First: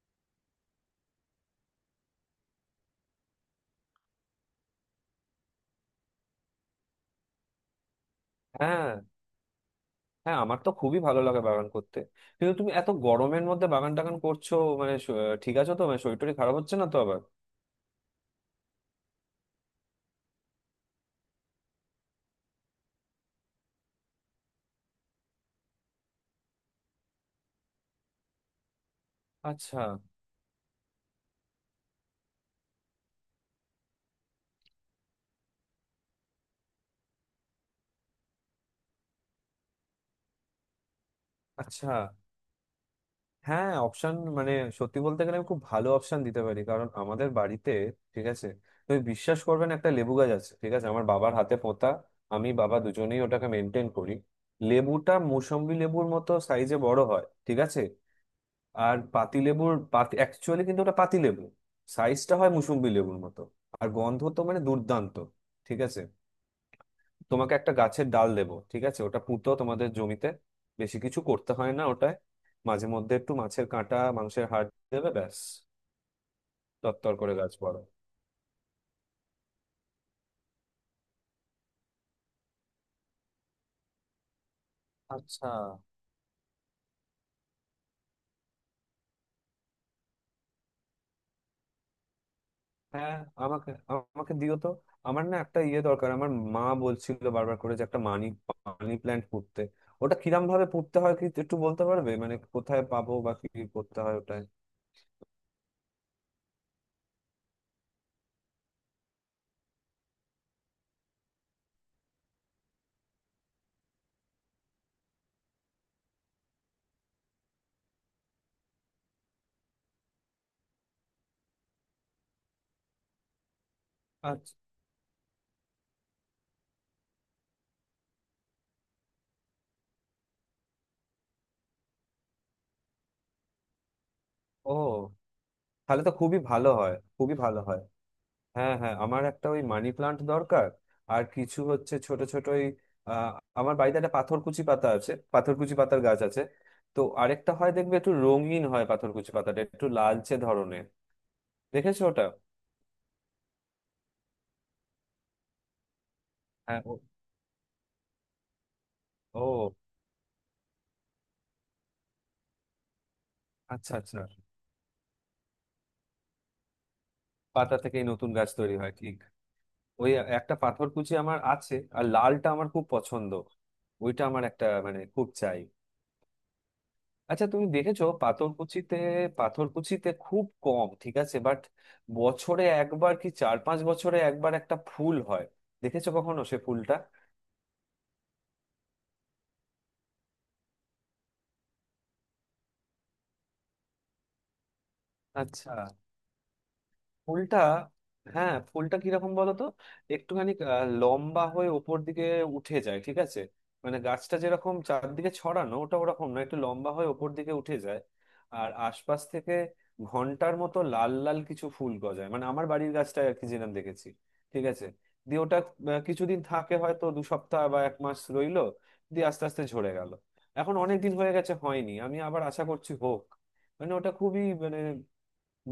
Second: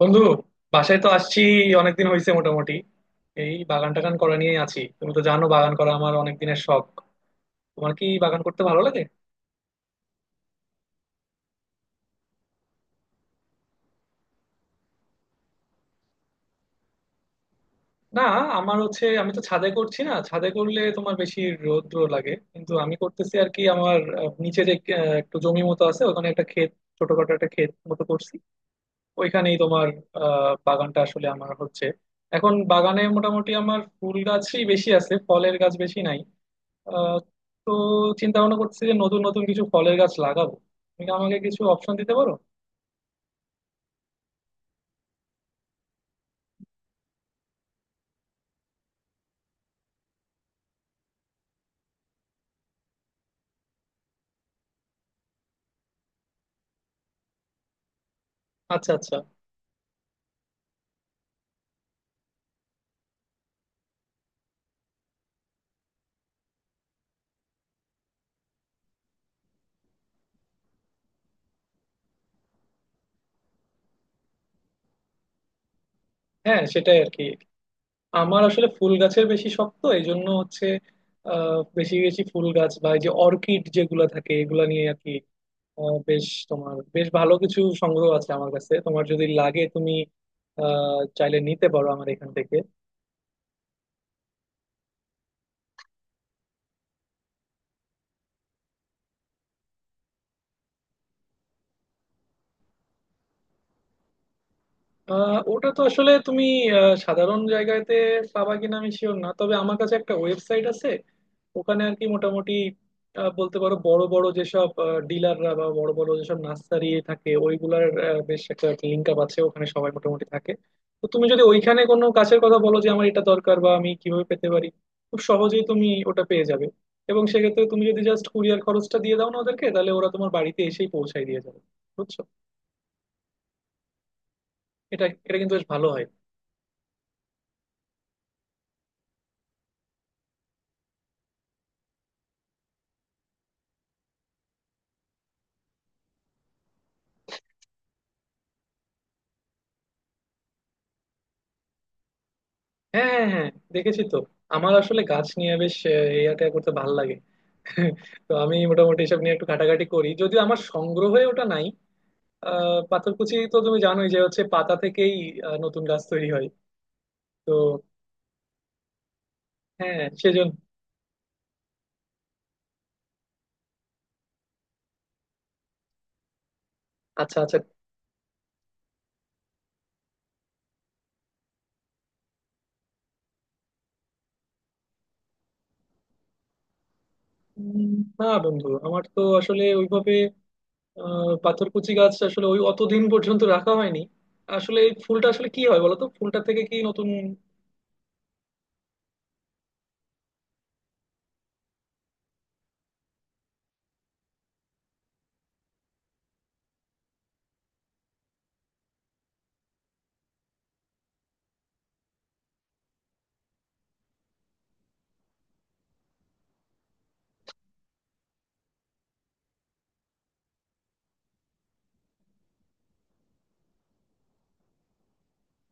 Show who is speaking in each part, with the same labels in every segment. Speaker 1: বন্ধু, বাসায় তো আসছি। অনেকদিন হয়েছে মোটামুটি। এই বাগান টাগান করা নিয়ে আছি। তুমি তো জানো বাগান করা আমার অনেক দিনের শখ। তোমার কি বাগান করতে ভালো
Speaker 2: হ্যাঁ,
Speaker 1: লাগে?
Speaker 2: হ্যাঁ, আমার তো খুবই ভালো লাগে বাগান করতে। কিন্তু তুমি এত গরমের মধ্যে বাগান টাগান করছো? মানে শ- ঠিক আছো তো? মানে শরীর টরীর খারাপ হচ্ছে না তো আবার?
Speaker 1: না, আমার হচ্ছে আমি তো ছাদে করছি না, ছাদে করলে তোমার বেশি রৌদ্র লাগে, কিন্তু আমি করতেছি আর কি। আমার নিচে যে একটু জমি মতো আছে, ওখানে একটা ক্ষেত, ছোটখাটো একটা ক্ষেত মতো করছি ওইখানেই।
Speaker 2: আচ্ছা।
Speaker 1: তোমার বাগানটা আসলে আমার হচ্ছে এখন বাগানে মোটামুটি আমার ফুল গাছই বেশি আছে, ফলের গাছ বেশি নাই। আহ, তো চিন্তা ভাবনা করছি যে নতুন নতুন কিছু ফলের গাছ লাগাবো। তুমি কি আমাকে কিছু
Speaker 2: আচ্ছা।
Speaker 1: অপশন দিতে পারো?
Speaker 2: হ্যাঁ, অপশন মানে সত্যি বলতে গেলে আমি খুব ভালো অপশন দিতে পারি, কারণ আমাদের বাড়িতে ঠিক আছে। তুমি বিশ্বাস করবে না, একটা লেবু গাছ আছে, ঠিক আছে, আমার বাবার হাতে পোঁতা। আমি বাবা দুজনেই ওটাকে মেনটেন করি। লেবুটা মৌসম্বি লেবুর মতো সাইজে বড় হয়, ঠিক আছে।
Speaker 1: আচ্ছা
Speaker 2: আর
Speaker 1: আচ্ছা।
Speaker 2: পাতিলেবুর পাতি অ্যাকচুয়ালি, কিন্তু ওটা পাতিলেবু। সাইজটা হয় মুসুম্বি লেবুর মতো। আর গন্ধ তো মানে দুর্দান্ত। ঠিক আছে। তোমাকে একটা গাছের ডাল দেবো, ঠিক আছে, ওটা পুঁতো তোমাদের জমিতে। বেশি কিছু করতে হয় না ওটায়। মাঝে মধ্যে একটু মাছের কাঁটা, মাংসের হাড় দেবে, ব্যাস।
Speaker 1: হ্যাঁ, সেটাই আর
Speaker 2: তরতর
Speaker 1: কি।
Speaker 2: করে গাছ বড়।
Speaker 1: আমার আসলে ফুল গাছের বেশি শখ, তো এই জন্য হচ্ছে বেশি বেশি ফুল গাছ বা এই যে অর্কিড যেগুলা থাকে এগুলা নিয়ে আর কি।
Speaker 2: আচ্ছা।
Speaker 1: বেশ, তোমার বেশ ভালো কিছু সংগ্রহ আছে আমার কাছে, তোমার যদি লাগে তুমি চাইলে নিতে পারো আমার এখান থেকে।
Speaker 2: হ্যাঁ, আমাকে আমাকে দিও তো। আমার না একটা ইয়ে দরকার, আমার মা বলছিল বারবার করে যে একটা মানি মানি প্ল্যান্ট পুঁততে। ওটা কিরম ভাবে পুঁততে হয় কি একটু বলতে পারবে? মানে কোথায় পাবো বা কি করতে হয় ওটায়?
Speaker 1: ওটা তো আসলে তুমি সাধারণ জায়গাতে পাবা কিনা আমি শিওর না, তবে আমার কাছে একটা ওয়েবসাইট আছে। ওখানে আর কি মোটামুটি বলতে পারো বড় বড় যেসব ডিলাররা বা বড় বড় যেসব নার্সারি থাকে ওইগুলার বেশ একটা লিঙ্ক আপ আছে। ওখানে সবাই মোটামুটি থাকে, তো তুমি যদি ওইখানে কোনো গাছের কথা বলো যে আমার এটা দরকার বা আমি কিভাবে পেতে
Speaker 2: আচ্ছা।
Speaker 1: পারি, খুব সহজেই তুমি ওটা পেয়ে যাবে। এবং সেক্ষেত্রে তুমি যদি জাস্ট কুরিয়ার খরচটা দিয়ে দাও না ওদেরকে, তাহলে ওরা তোমার বাড়িতে এসেই পৌঁছায় দিয়ে যাবে, বুঝছো।
Speaker 2: ও,
Speaker 1: এটা এটা কিন্তু বেশ ভালো
Speaker 2: তাহলে
Speaker 1: হয়।
Speaker 2: তো খুবই ভালো হয়, খুবই ভালো হয়। হ্যাঁ, হ্যাঁ, আমার একটা ওই মানি প্লান্ট দরকার। আর কিছু হচ্ছে ছোট ছোট ওই আহ, আমার বাড়িতে একটা পাথরকুচি পাতা আছে, পাথরকুচি পাতার গাছ আছে। তো আরেকটা হয় দেখবে একটু রঙিন হয়, পাথরকুচি পাতাটা একটু লালচে ধরনের। দেখেছো ওটা?
Speaker 1: হ্যাঁ হ্যাঁ হ্যাঁ, দেখেছি তো। আমার আসলে গাছ নিয়ে বেশ এই আটা করতে
Speaker 2: হ্যাঁ।
Speaker 1: ভালো
Speaker 2: ও।
Speaker 1: লাগে, তো আমি মোটামুটি এসব নিয়ে একটু
Speaker 2: ও,
Speaker 1: ঘাটাঘাটি করি, যদিও আমার সংগ্রহে ওটা নাই। পাথরকুচি তো তুমি
Speaker 2: আচ্ছা,
Speaker 1: জানোই যে
Speaker 2: আচ্ছা।
Speaker 1: হচ্ছে পাতা থেকেই নতুন গাছ তৈরি হয়। তো
Speaker 2: পাতা থেকেই নতুন গাছ তৈরি হয়, ঠিক।
Speaker 1: হ্যাঁ,
Speaker 2: ওই
Speaker 1: সেজন্য।
Speaker 2: একটা পাথরকুচি আমার আছে, আর লালটা আমার খুব পছন্দ। ওইটা আমার একটা মানে খুব চাই।
Speaker 1: আচ্ছা
Speaker 2: আচ্ছা,
Speaker 1: আচ্ছা।
Speaker 2: তুমি দেখেছো পাথরকুচিতে? পাথরকুচিতে খুব কম, ঠিক আছে, বাট বছরে একবার কি 4-5 বছরে একবার একটা ফুল হয়। দেখেছো কখনো সে ফুলটা?
Speaker 1: উম, না বন্ধু, আমার তো আসলে ওইভাবে পাথরকুচি গাছ আসলে ওই অতদিন পর্যন্ত রাখা হয়নি। আসলে এই ফুলটা আসলে কি
Speaker 2: আচ্ছা।
Speaker 1: হয় বলো তো, ফুলটা থেকে কি নতুন?
Speaker 2: ফুলটা? হ্যাঁ, ফুলটা কিরকম বলতো। একটুখানি লম্বা হয়ে ওপর দিকে উঠে যায়, ঠিক আছে। মানে গাছটা যেরকম চারদিকে ছড়ানো, ওটা ওরকম না, একটু লম্বা হয়ে ওপর দিকে উঠে যায়। আর আশপাশ থেকে ঘন্টার মতো লাল লাল কিছু ফুল গজায়, মানে আমার বাড়ির গাছটা আর কি যেরকম দেখেছি, ঠিক আছে। দিয়ে ওটা কিছুদিন থাকে, হয়তো 2 সপ্তাহ বা এক মাস রইলো। দিয়ে আস্তে আস্তে ঝরে গেল। এখন অনেক দিন হয়ে গেছে হয়নি, আমি আবার আশা করছি হোক। মানে ওটা খুবই মানে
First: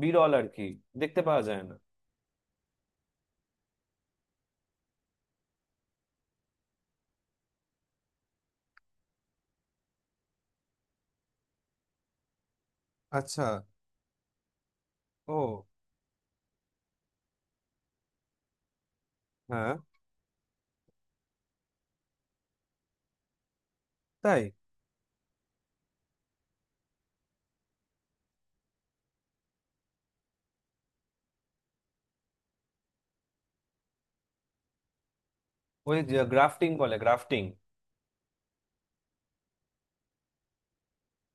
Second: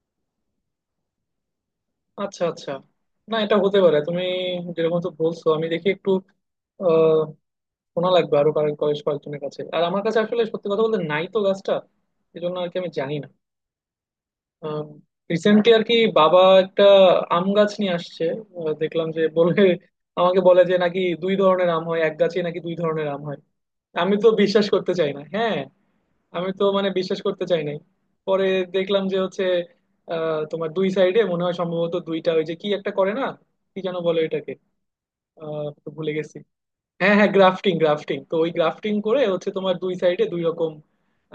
Speaker 2: বিরল আর কি, দেখতে পাওয়া যায় না।
Speaker 1: আচ্ছা আচ্ছা। না, এটা হতে পারে, তুমি যেরকম তো বলছো। আমি দেখি একটু, শোনা লাগবে আরো কারো, কয়েকজনের কাছে। আর আমার কাছে আসলে সত্যি কথা বলতে নাই তো গাছটা, এই জন্য আর কি, আমি জানি না।
Speaker 2: আচ্ছা। ও।
Speaker 1: রিসেন্টলি আর কি বাবা একটা আম গাছ নিয়ে আসছে। দেখলাম যে বলে,
Speaker 2: হ্যাঁ।
Speaker 1: আমাকে বলে যে নাকি দুই ধরনের আম হয় এক গাছে, নাকি দুই ধরনের আম হয়। আমি তো
Speaker 2: তাই?
Speaker 1: বিশ্বাস করতে চাই না, হ্যাঁ। আমি তো মানে বিশ্বাস করতে চাই নাই। পরে দেখলাম যে হচ্ছে তোমার দুই সাইডে মনে হয় সম্ভবত দুইটা ওই যে কি একটা করে না, কি যেন বলে এটাকে, আহ
Speaker 2: ওই
Speaker 1: ভুলে
Speaker 2: যে
Speaker 1: গেছি।
Speaker 2: গ্রাফটিং বলে,
Speaker 1: হ্যাঁ হ্যাঁ,
Speaker 2: গ্রাফটিং।
Speaker 1: গ্রাফটিং, গ্রাফটিং, তো ওই গ্রাফটিং করে হচ্ছে তোমার দুই সাইডে দুই রকম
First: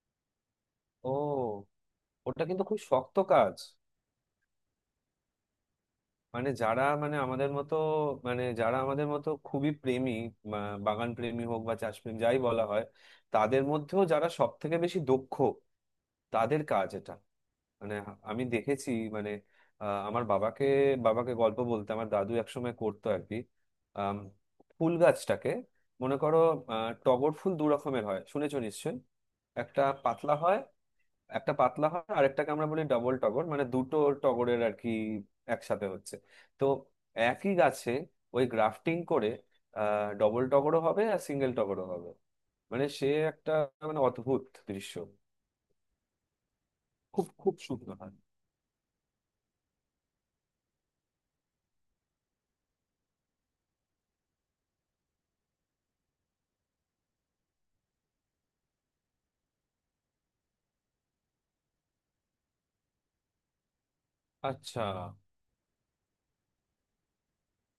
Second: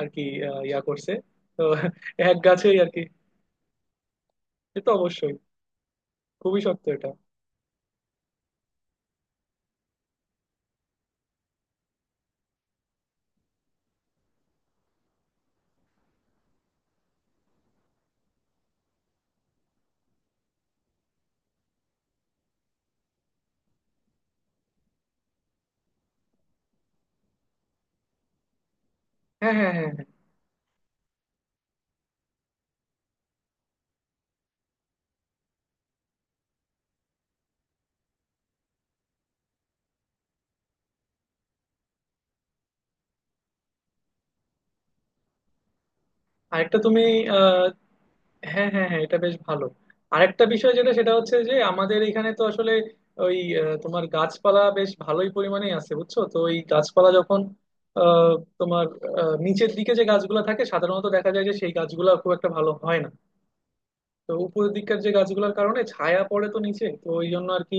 Speaker 1: আর কি, ইয়া করছে। তো
Speaker 2: ও,
Speaker 1: এক
Speaker 2: ওটা কিন্তু
Speaker 1: গাছেই
Speaker 2: খুব
Speaker 1: আর কি।
Speaker 2: শক্ত কাজ।
Speaker 1: সে তো অবশ্যই,
Speaker 2: মানে
Speaker 1: খুবই
Speaker 2: যারা
Speaker 1: শক্ত এটা।
Speaker 2: মানে আমাদের মতো, মানে যারা আমাদের মতো খুবই প্রেমী, বাগান প্রেমী হোক বা চাষ প্রেমী যাই বলা হয়, তাদের মধ্যেও যারা সব থেকে বেশি দক্ষ, তাদের কাজ এটা। মানে আমি দেখেছি, মানে আমার বাবাকে বাবাকে গল্প বলতে আমার দাদু একসময় করতো আর কি। আম, ফুল গাছটাকে মনে করো, টগর ফুল দু রকমের হয় শুনেছো নিশ্চয়ই।
Speaker 1: হ্যাঁ হ্যাঁ
Speaker 2: একটা
Speaker 1: হ্যাঁ হ্যাঁ।
Speaker 2: পাতলা হয় একটা পাতলা হয় আর একটাকে আমরা বলি ডবল টগর, মানে দুটো টগরের আর কি একসাথে হচ্ছে। তো একই গাছে ওই গ্রাফটিং করে ডবল টগরও হবে আর সিঙ্গেল টগরও হবে। মানে সে একটা মানে অদ্ভুত দৃশ্য,
Speaker 1: আরেকটা তুমি,
Speaker 2: খুব খুব
Speaker 1: আহ
Speaker 2: সুন্দর হয়।
Speaker 1: হ্যাঁ হ্যাঁ হ্যাঁ, এটা বেশ ভালো। আরেকটা বিষয় যেটা, সেটা হচ্ছে যে আমাদের এখানে তো আসলে ওই তোমার গাছপালা বেশ ভালোই পরিমাণেই আছে, বুঝছো তো, ওই গাছপালা যখন আহ তোমার নিচের দিকে যে গাছগুলো থাকে সাধারণত দেখা যায় যে সেই গাছগুলো খুব একটা ভালো হয় না। তো উপরের
Speaker 2: আচ্ছা।
Speaker 1: দিককার যে গাছগুলোর কারণে ছায়া পড়ে তো নিচে, তো ওই জন্য আর কি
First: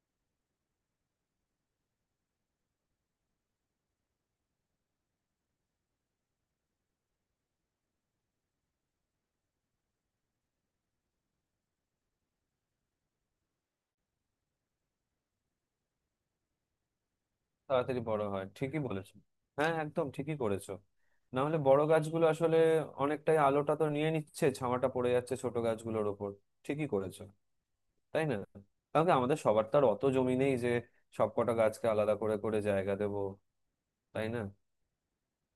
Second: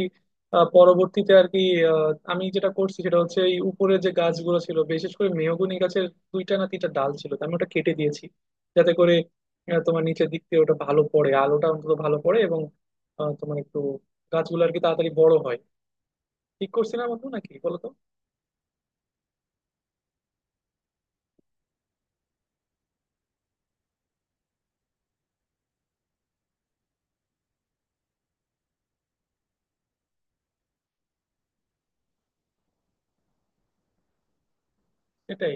Speaker 1: পরবর্তীতে আর কি আহ, আমি যেটা করছি সেটা হচ্ছে এই উপরে যে গাছগুলো ছিল বিশেষ করে মেহগনি গাছের দুইটা না তিনটা ডাল ছিল, তো আমি ওটা কেটে দিয়েছি, যাতে করে তোমার নিচের দিক দিয়ে ওটা ভালো পড়ে, আলোটা অন্তত ভালো পড়ে, এবং তোমার একটু গাছগুলো আর কি তাড়াতাড়ি বড় হয়। ঠিক করছি না বন্ধু নাকি, বলো তো।
Speaker 2: তাড়াতাড়ি বড় হয়, ঠিকই বলেছো। হ্যাঁ, একদম ঠিকই করেছো। না হলে বড় গাছগুলো আসলে অনেকটাই আলোটা তো নিয়ে নিচ্ছে, ছাওয়াটা পড়ে যাচ্ছে ছোট গাছগুলোর ওপর। ঠিকই করেছো, তাই না? কারণ কি আমাদের সবার তো আর অত জমি নেই যে সব কটা গাছকে আলাদা করে করে জায়গা দেব, তাই না?
Speaker 1: এটাই।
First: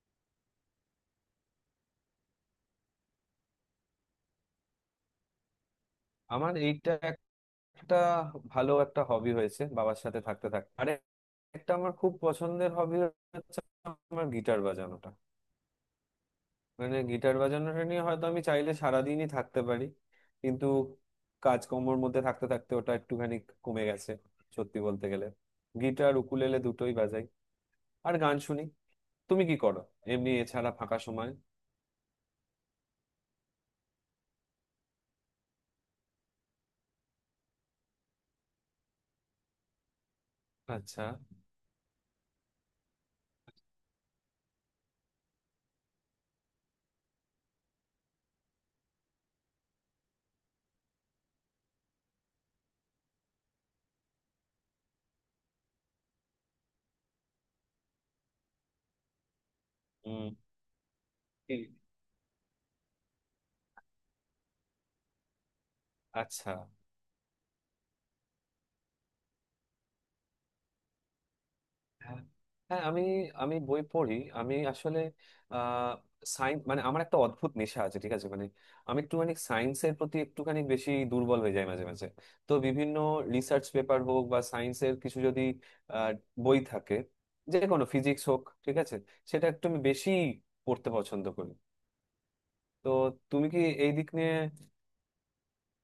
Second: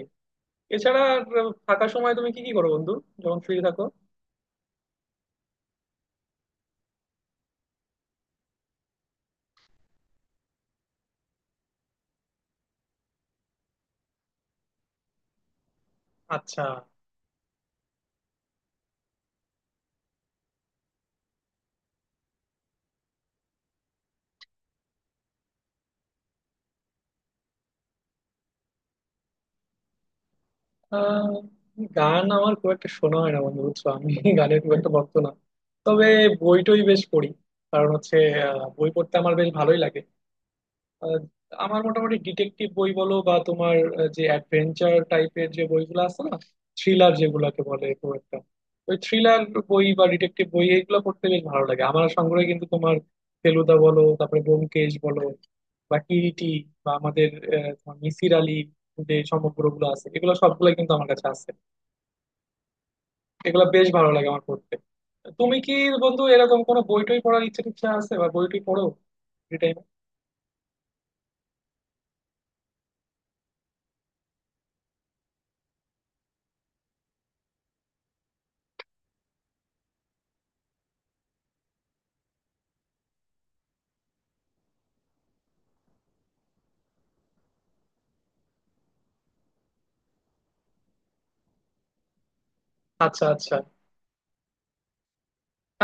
Speaker 1: এছাড়া আর ফাঁকা সময় তুমি কি কি করো বন্ধু, যখন ফ্রি থাকো?
Speaker 2: আমার এইটা একটা ভালো একটা হবি হয়েছে বাবার সাথে থাকতে থাকতে, আরে একটা আমার খুব পছন্দের হবি হচ্ছে আমার গিটার বাজানো।
Speaker 1: আচ্ছা।
Speaker 2: মানে গিটার বাজানোটা নিয়ে হয়তো আমি চাইলে সারাদিনই থাকতে পারি, কিন্তু কাজকর্মর মধ্যে থাকতে থাকতে ওটা একটুখানি কমে গেছে, সত্যি বলতে গেলে। গিটার উকুলেলে দুটোই বাজাই আর গান শুনি। তুমি কি করো এমনি এছাড়া ফাঁকা
Speaker 1: আহ,
Speaker 2: সময়?
Speaker 1: গান আমার খুব একটা শোনা হয় না বন্ধু, বুঝছো, আমি গানের খুব একটা ভক্ত না। তবে বইটই বেশ পড়ি, কারণ হচ্ছে বই পড়তে আমার বেশ ভালোই লাগে।
Speaker 2: আচ্ছা।
Speaker 1: আহ, আমার মোটামুটি ডিটেকটিভ বই বলো বা তোমার যে অ্যাডভেঞ্চার টাইপের যে বইগুলো আছে না, থ্রিলার যেগুলোকে বলে, খুব একটা ওই থ্রিলার বই বা ডিটেকটিভ বই এইগুলো পড়তে বেশ ভালো লাগে। আমার সংগ্রহে কিন্তু তোমার ফেলুদা বলো, তারপরে ব্যোমকেশ বলো, বা কিরিটি, বা আমাদের তোমার মিসির আলী, যে সমগ্রগুলো আছে
Speaker 2: হুম।
Speaker 1: এগুলো সবগুলো কিন্তু আমার কাছে আছে।
Speaker 2: কি?
Speaker 1: এগুলো বেশ ভালো লাগে আমার পড়তে। তুমি কি বন্ধু
Speaker 2: আচ্ছা।
Speaker 1: এরকম কোনো বই টই পড়ার ইচ্ছা টিচ্ছা আছে, বা বই টই পড়ো ফ্রি টাইমে?
Speaker 2: হ্যাঁ। হ্যাঁ, আমি আমি বই পড়ি। আমি আসলে আহ সায়েন্স মানে আমার একটা অদ্ভুত নেশা আছে, ঠিক আছে, মানে আমি একটুখানি সায়েন্সের প্রতি একটুখানি বেশি দুর্বল হয়ে যাই মাঝে মাঝে। তো বিভিন্ন রিসার্চ পেপার হোক বা সায়েন্সের কিছু যদি আহ, বই থাকে, যে কোনো ফিজিক্স হোক, ঠিক আছে, সেটা একটু আমি বেশি পড়তে পছন্দ করি। তো
Speaker 1: আচ্ছা
Speaker 2: তুমি
Speaker 1: আচ্ছা।
Speaker 2: কি এই দিক নিয়ে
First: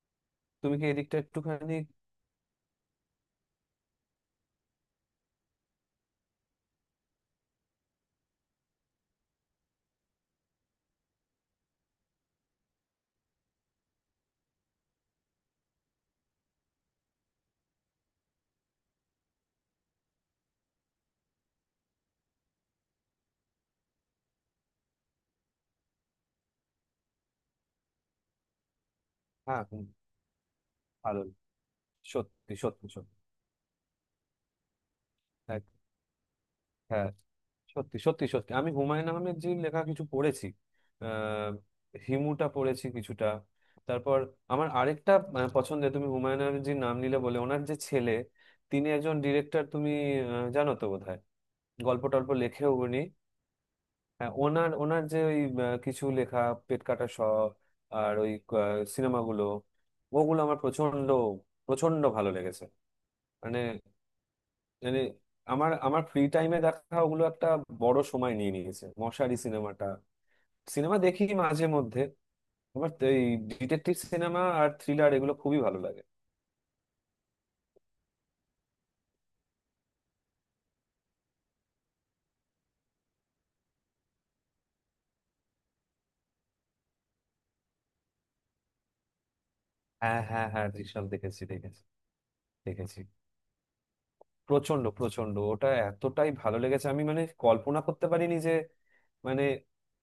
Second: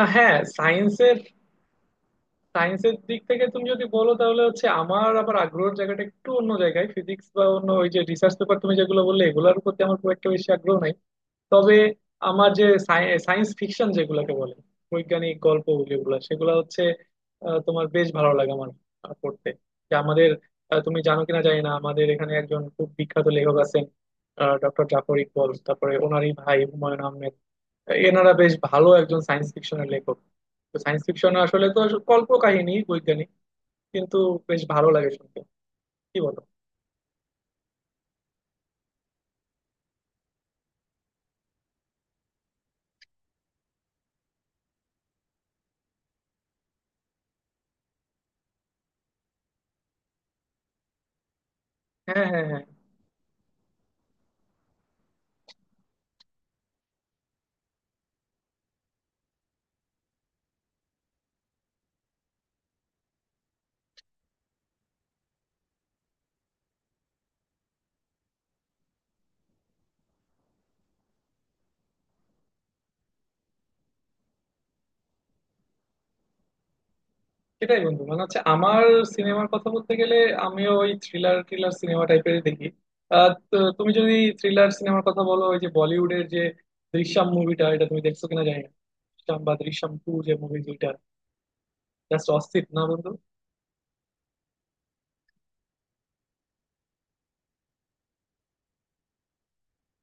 Speaker 1: হ্যাঁ,
Speaker 2: তুমি কি এই দিকটা
Speaker 1: সায়েন্সের,
Speaker 2: একটুখানি?
Speaker 1: সায়েন্সের দিক থেকে তুমি যদি বলো, তাহলে হচ্ছে আমার আবার আগ্রহের জায়গাটা একটু অন্য জায়গায়। ফিজিক্স বা অন্য ওই যে রিসার্চ পেপার তুমি যেগুলো বললে, এগুলোর প্রতি আমার খুব একটা বেশি আগ্রহ নাই। তবে আমার যে সায়েন্স ফিকশন যেগুলোকে বলে, বৈজ্ঞানিক গল্প যেগুলো, সেগুলো হচ্ছে তোমার বেশ ভালো লাগে আমার পড়তে। যে আমাদের তুমি জানো কিনা জানি না, আমাদের এখানে একজন খুব বিখ্যাত লেখক আছেন, ডক্টর জাফর ইকবল, তারপরে ওনারই ভাই হুমায়ুন আহমেদ। এনারা বেশ ভালো একজন সায়েন্স
Speaker 2: হ্যাঁ।
Speaker 1: ফিকশনের লেখক। তো সায়েন্স
Speaker 2: ভালো।
Speaker 1: ফিকশন আসলে তো কল্প
Speaker 2: সত্যি
Speaker 1: কাহিনী,
Speaker 2: সত্যি সত্যি।
Speaker 1: বৈজ্ঞানিক, কিন্তু বেশ ভালো লাগে শুনতে, কি বলো।
Speaker 2: হ্যাঁ, সত্যি সত্যি সত্যি আমি হুমায়ুন আহমেদ জির লেখা কিছু পড়েছি। আহ, হিমুটা পড়েছি কিছুটা। তারপর আমার আরেকটা পছন্দের, তুমি হুমায়ুন আহমেদ জির নাম নিলে বলে, ওনার যে ছেলে তিনি একজন ডিরেক্টর, তুমি জানো তো বোধহয়, গল্প
Speaker 1: হ্যাঁ
Speaker 2: টল্প
Speaker 1: হ্যাঁ হ্যাঁ।
Speaker 2: লেখেও উনি। হ্যাঁ, ওনার ওনার যে ওই কিছু লেখা, পেট কাটা স, আর ওই সিনেমাগুলো, ওগুলো আমার প্রচন্ড প্রচন্ড ভালো লেগেছে। মানে মানে আমার আমার ফ্রি টাইমে দেখা ওগুলো একটা বড় সময় নিয়ে নিয়েছে, মশারি সিনেমাটা। সিনেমা দেখি মাঝে মধ্যে। আমার তো এই ডিটেকটিভ সিনেমা আর থ্রিলার, এগুলো খুবই ভালো লাগে।
Speaker 1: সেটাই বন্ধু, মানে হচ্ছে আমার সিনেমার কথা বলতে গেলে আমিও ওই থ্রিলার থ্রিলার সিনেমা টাইপের দেখি। তো তুমি যদি থ্রিলার সিনেমার কথা বলো, ওই যে বলিউডের যে দৃশ্যম মুভিটা, এটা তুমি দেখছো কিনা জানি না, দৃশ্যম বা দৃশ্যম টু,
Speaker 2: হ্যাঁ,
Speaker 1: যে
Speaker 2: হ্যাঁ,
Speaker 1: মুভি
Speaker 2: হ্যাঁ,
Speaker 1: দুইটা,
Speaker 2: দৃশ্যম দেখেছি, দেখেছি,
Speaker 1: জাস্ট অস্থির না
Speaker 2: দেখেছি।
Speaker 1: বন্ধু?
Speaker 2: প্রচন্ড প্রচন্ড ওটা, এতটাই ভালো লেগেছে, আমি মানে কল্পনা করতে পারিনি যে মানে,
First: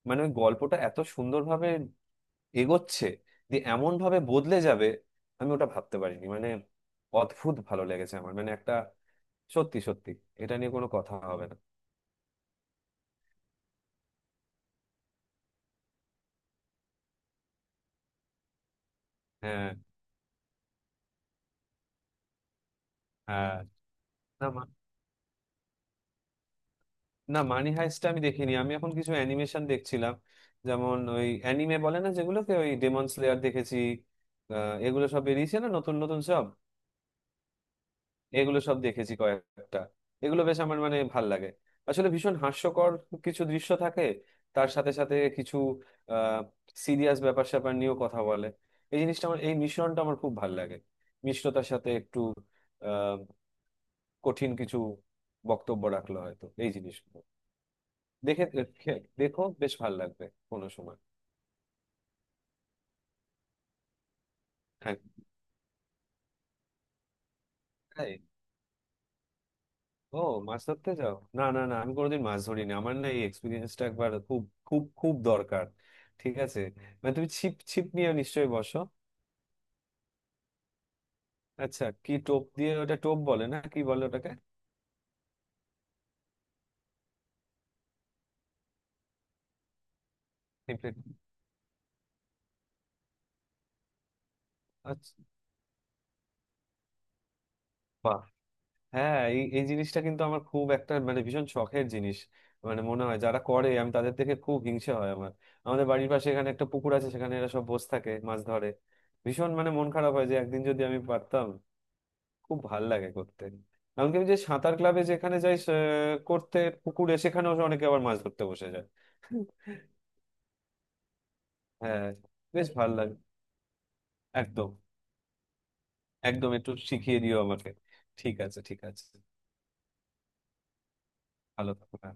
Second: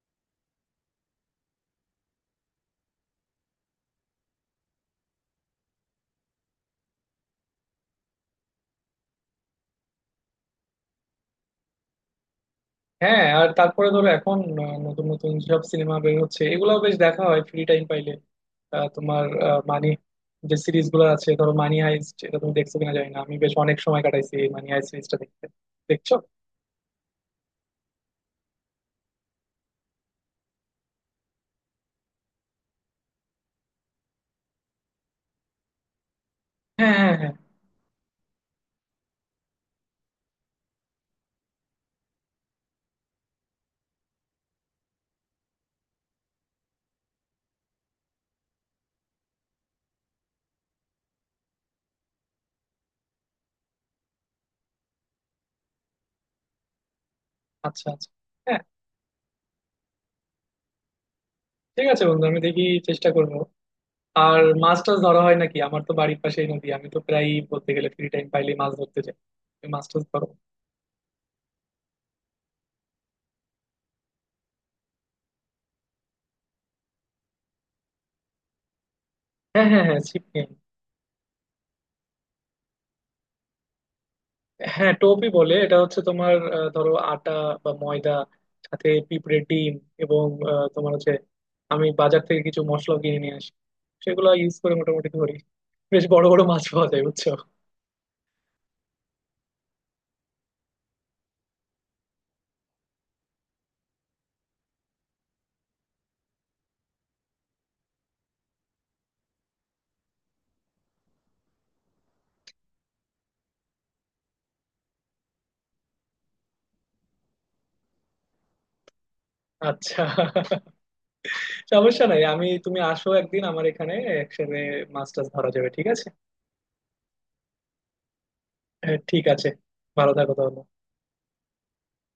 Speaker 2: মানে ওই গল্পটা এত সুন্দরভাবে এগোচ্ছে, যে এমন ভাবে বদলে যাবে আমি ওটা ভাবতে পারিনি। মানে অদ্ভুত ভালো লেগেছে আমার, মানে একটা সত্যি সত্যি, এটা নিয়ে কোনো কথা হবে না।
Speaker 1: হ্যাঁ, আর তারপরে ধরো এখন নতুন নতুন সব সিনেমা বের হচ্ছে, এগুলাও বেশ দেখা হয় ফ্রি টাইম পাইলে। তোমার আহ,
Speaker 2: হ্যাঁ।
Speaker 1: মানি যে সিরিজ গুলো আছে, ধরো মানি হাইস্ট, এটা তুমি দেখছো কিনা জানি না, আমি বেশ
Speaker 2: হ্যাঁ।
Speaker 1: অনেক সময় কাটাইছি
Speaker 2: না
Speaker 1: এই
Speaker 2: মা-
Speaker 1: মানি হাইস্ট সিরিজটা দেখতে। দেখছো?
Speaker 2: না, মানি হাইস্টটা আমি দেখিনি, আমি এখন কিছু অ্যানিমেশন দেখছিলাম। যেমন ওই অ্যানিমে বলে না যেগুলোকে, ওই ডেমন স্লেয়ার দেখেছি। আহ, এগুলো সব বেরিয়েছে না নতুন নতুন সব,
Speaker 1: হ্যাঁ হ্যাঁ হ্যাঁ।
Speaker 2: এগুলো সব দেখেছি কয়েকটা। এগুলো বেশ আমার মানে ভাল লাগে। আসলে ভীষণ হাস্যকর কিছু দৃশ্য থাকে, তার সাথে সাথে কিছু আহ সিরিয়াস ব্যাপার স্যাপার নিয়েও কথা বলে। এই জিনিসটা আমার, এই মিশ্রণটা আমার খুব ভাল লাগে, মিশ্রতার সাথে একটু কঠিন কিছু বক্তব্য রাখলো হয়তো এই জিনিসগুলো
Speaker 1: আচ্ছা আচ্ছা।
Speaker 2: দেখে।
Speaker 1: হ্যাঁ,
Speaker 2: খে- দেখো বেশ ভালো লাগবে কোনো সময়।
Speaker 1: ঠিক আছে বন্ধু, আমি দেখি চেষ্টা করব। আর মাছ
Speaker 2: হ্যাঁ।
Speaker 1: টাছ ধরা হয় নাকি? আমার তো বাড়ির পাশেই নদী, আমি তো প্রায় বলতে গেলে ফ্রি
Speaker 2: তাই?
Speaker 1: টাইম পাইলে মাছ ধরতে যাই। তুমি মাছ টাছ
Speaker 2: ও,
Speaker 1: ধরো?
Speaker 2: মাছ ধরতে যাও? না, না, না, আমি কোনোদিন মাছ ধরিনি। আমার না এই এক্সপিরিয়েন্সটা একবার খুব খুব খুব দরকার, ঠিক আছে। মানে তুমি ছিপ ছিপ নিয়ে নিশ্চয়ই বসো।
Speaker 1: হ্যাঁ হ্যাঁ হ্যাঁ, ছিপ নিয়ে আনো।
Speaker 2: আচ্ছা, কি টোপ দিয়ে, ওটা টোপ বলে না কি বলে ওটাকে?
Speaker 1: হ্যাঁ, টোপই বলে এটা। হচ্ছে তোমার ধরো আটা বা ময়দা, সাথে পিঁপড়ের ডিম, এবং
Speaker 2: টিপে-
Speaker 1: তোমার হচ্ছে আমি বাজার থেকে কিছু মশলা কিনে নিয়ে আসি, সেগুলো ইউজ করে মোটামুটি
Speaker 2: আচ্ছা।
Speaker 1: ধরি। বেশ বড় বড় মাছ পাওয়া যায়, বুঝছো।
Speaker 2: বাহ, হ্যাঁ, এই এই জিনিসটা কিন্তু আমার খুব একটা মানে ভীষণ শখের জিনিস। মানে মনে হয় যারা করে আমি তাদের থেকে খুব হিংসা হয় আমার। আমাদের বাড়ির পাশে এখানে একটা পুকুর আছে, সেখানে এরা সব বসে থাকে মাছ ধরে। ভীষণ মানে মন খারাপ হয় যে একদিন যদি আমি পারতাম, খুব ভাল লাগে করতে। এমনকি আমি যে সাঁতার ক্লাবে যেখানে যাই করতে পুকুরে সেখানেও অনেকে আবার মাছ ধরতে বসে যায়।
Speaker 1: আচ্ছা, সমস্যা
Speaker 2: হ্যাঁ,
Speaker 1: নাই, আমি
Speaker 2: বেশ
Speaker 1: তুমি
Speaker 2: ভালো
Speaker 1: আসো
Speaker 2: লাগে।
Speaker 1: একদিন আমার এখানে, একসাথে
Speaker 2: একদম,
Speaker 1: মাছ টাছ ধরা যাবে, ঠিক আছে।
Speaker 2: একদম, একটু শিখিয়ে দিও আমাকে। ঠিক আছে, ঠিক
Speaker 1: হ্যাঁ,
Speaker 2: আছে।
Speaker 1: ঠিক আছে, ভালো থাকো তাহলে।
Speaker 2: ভালো থাকো হ্যাঁ।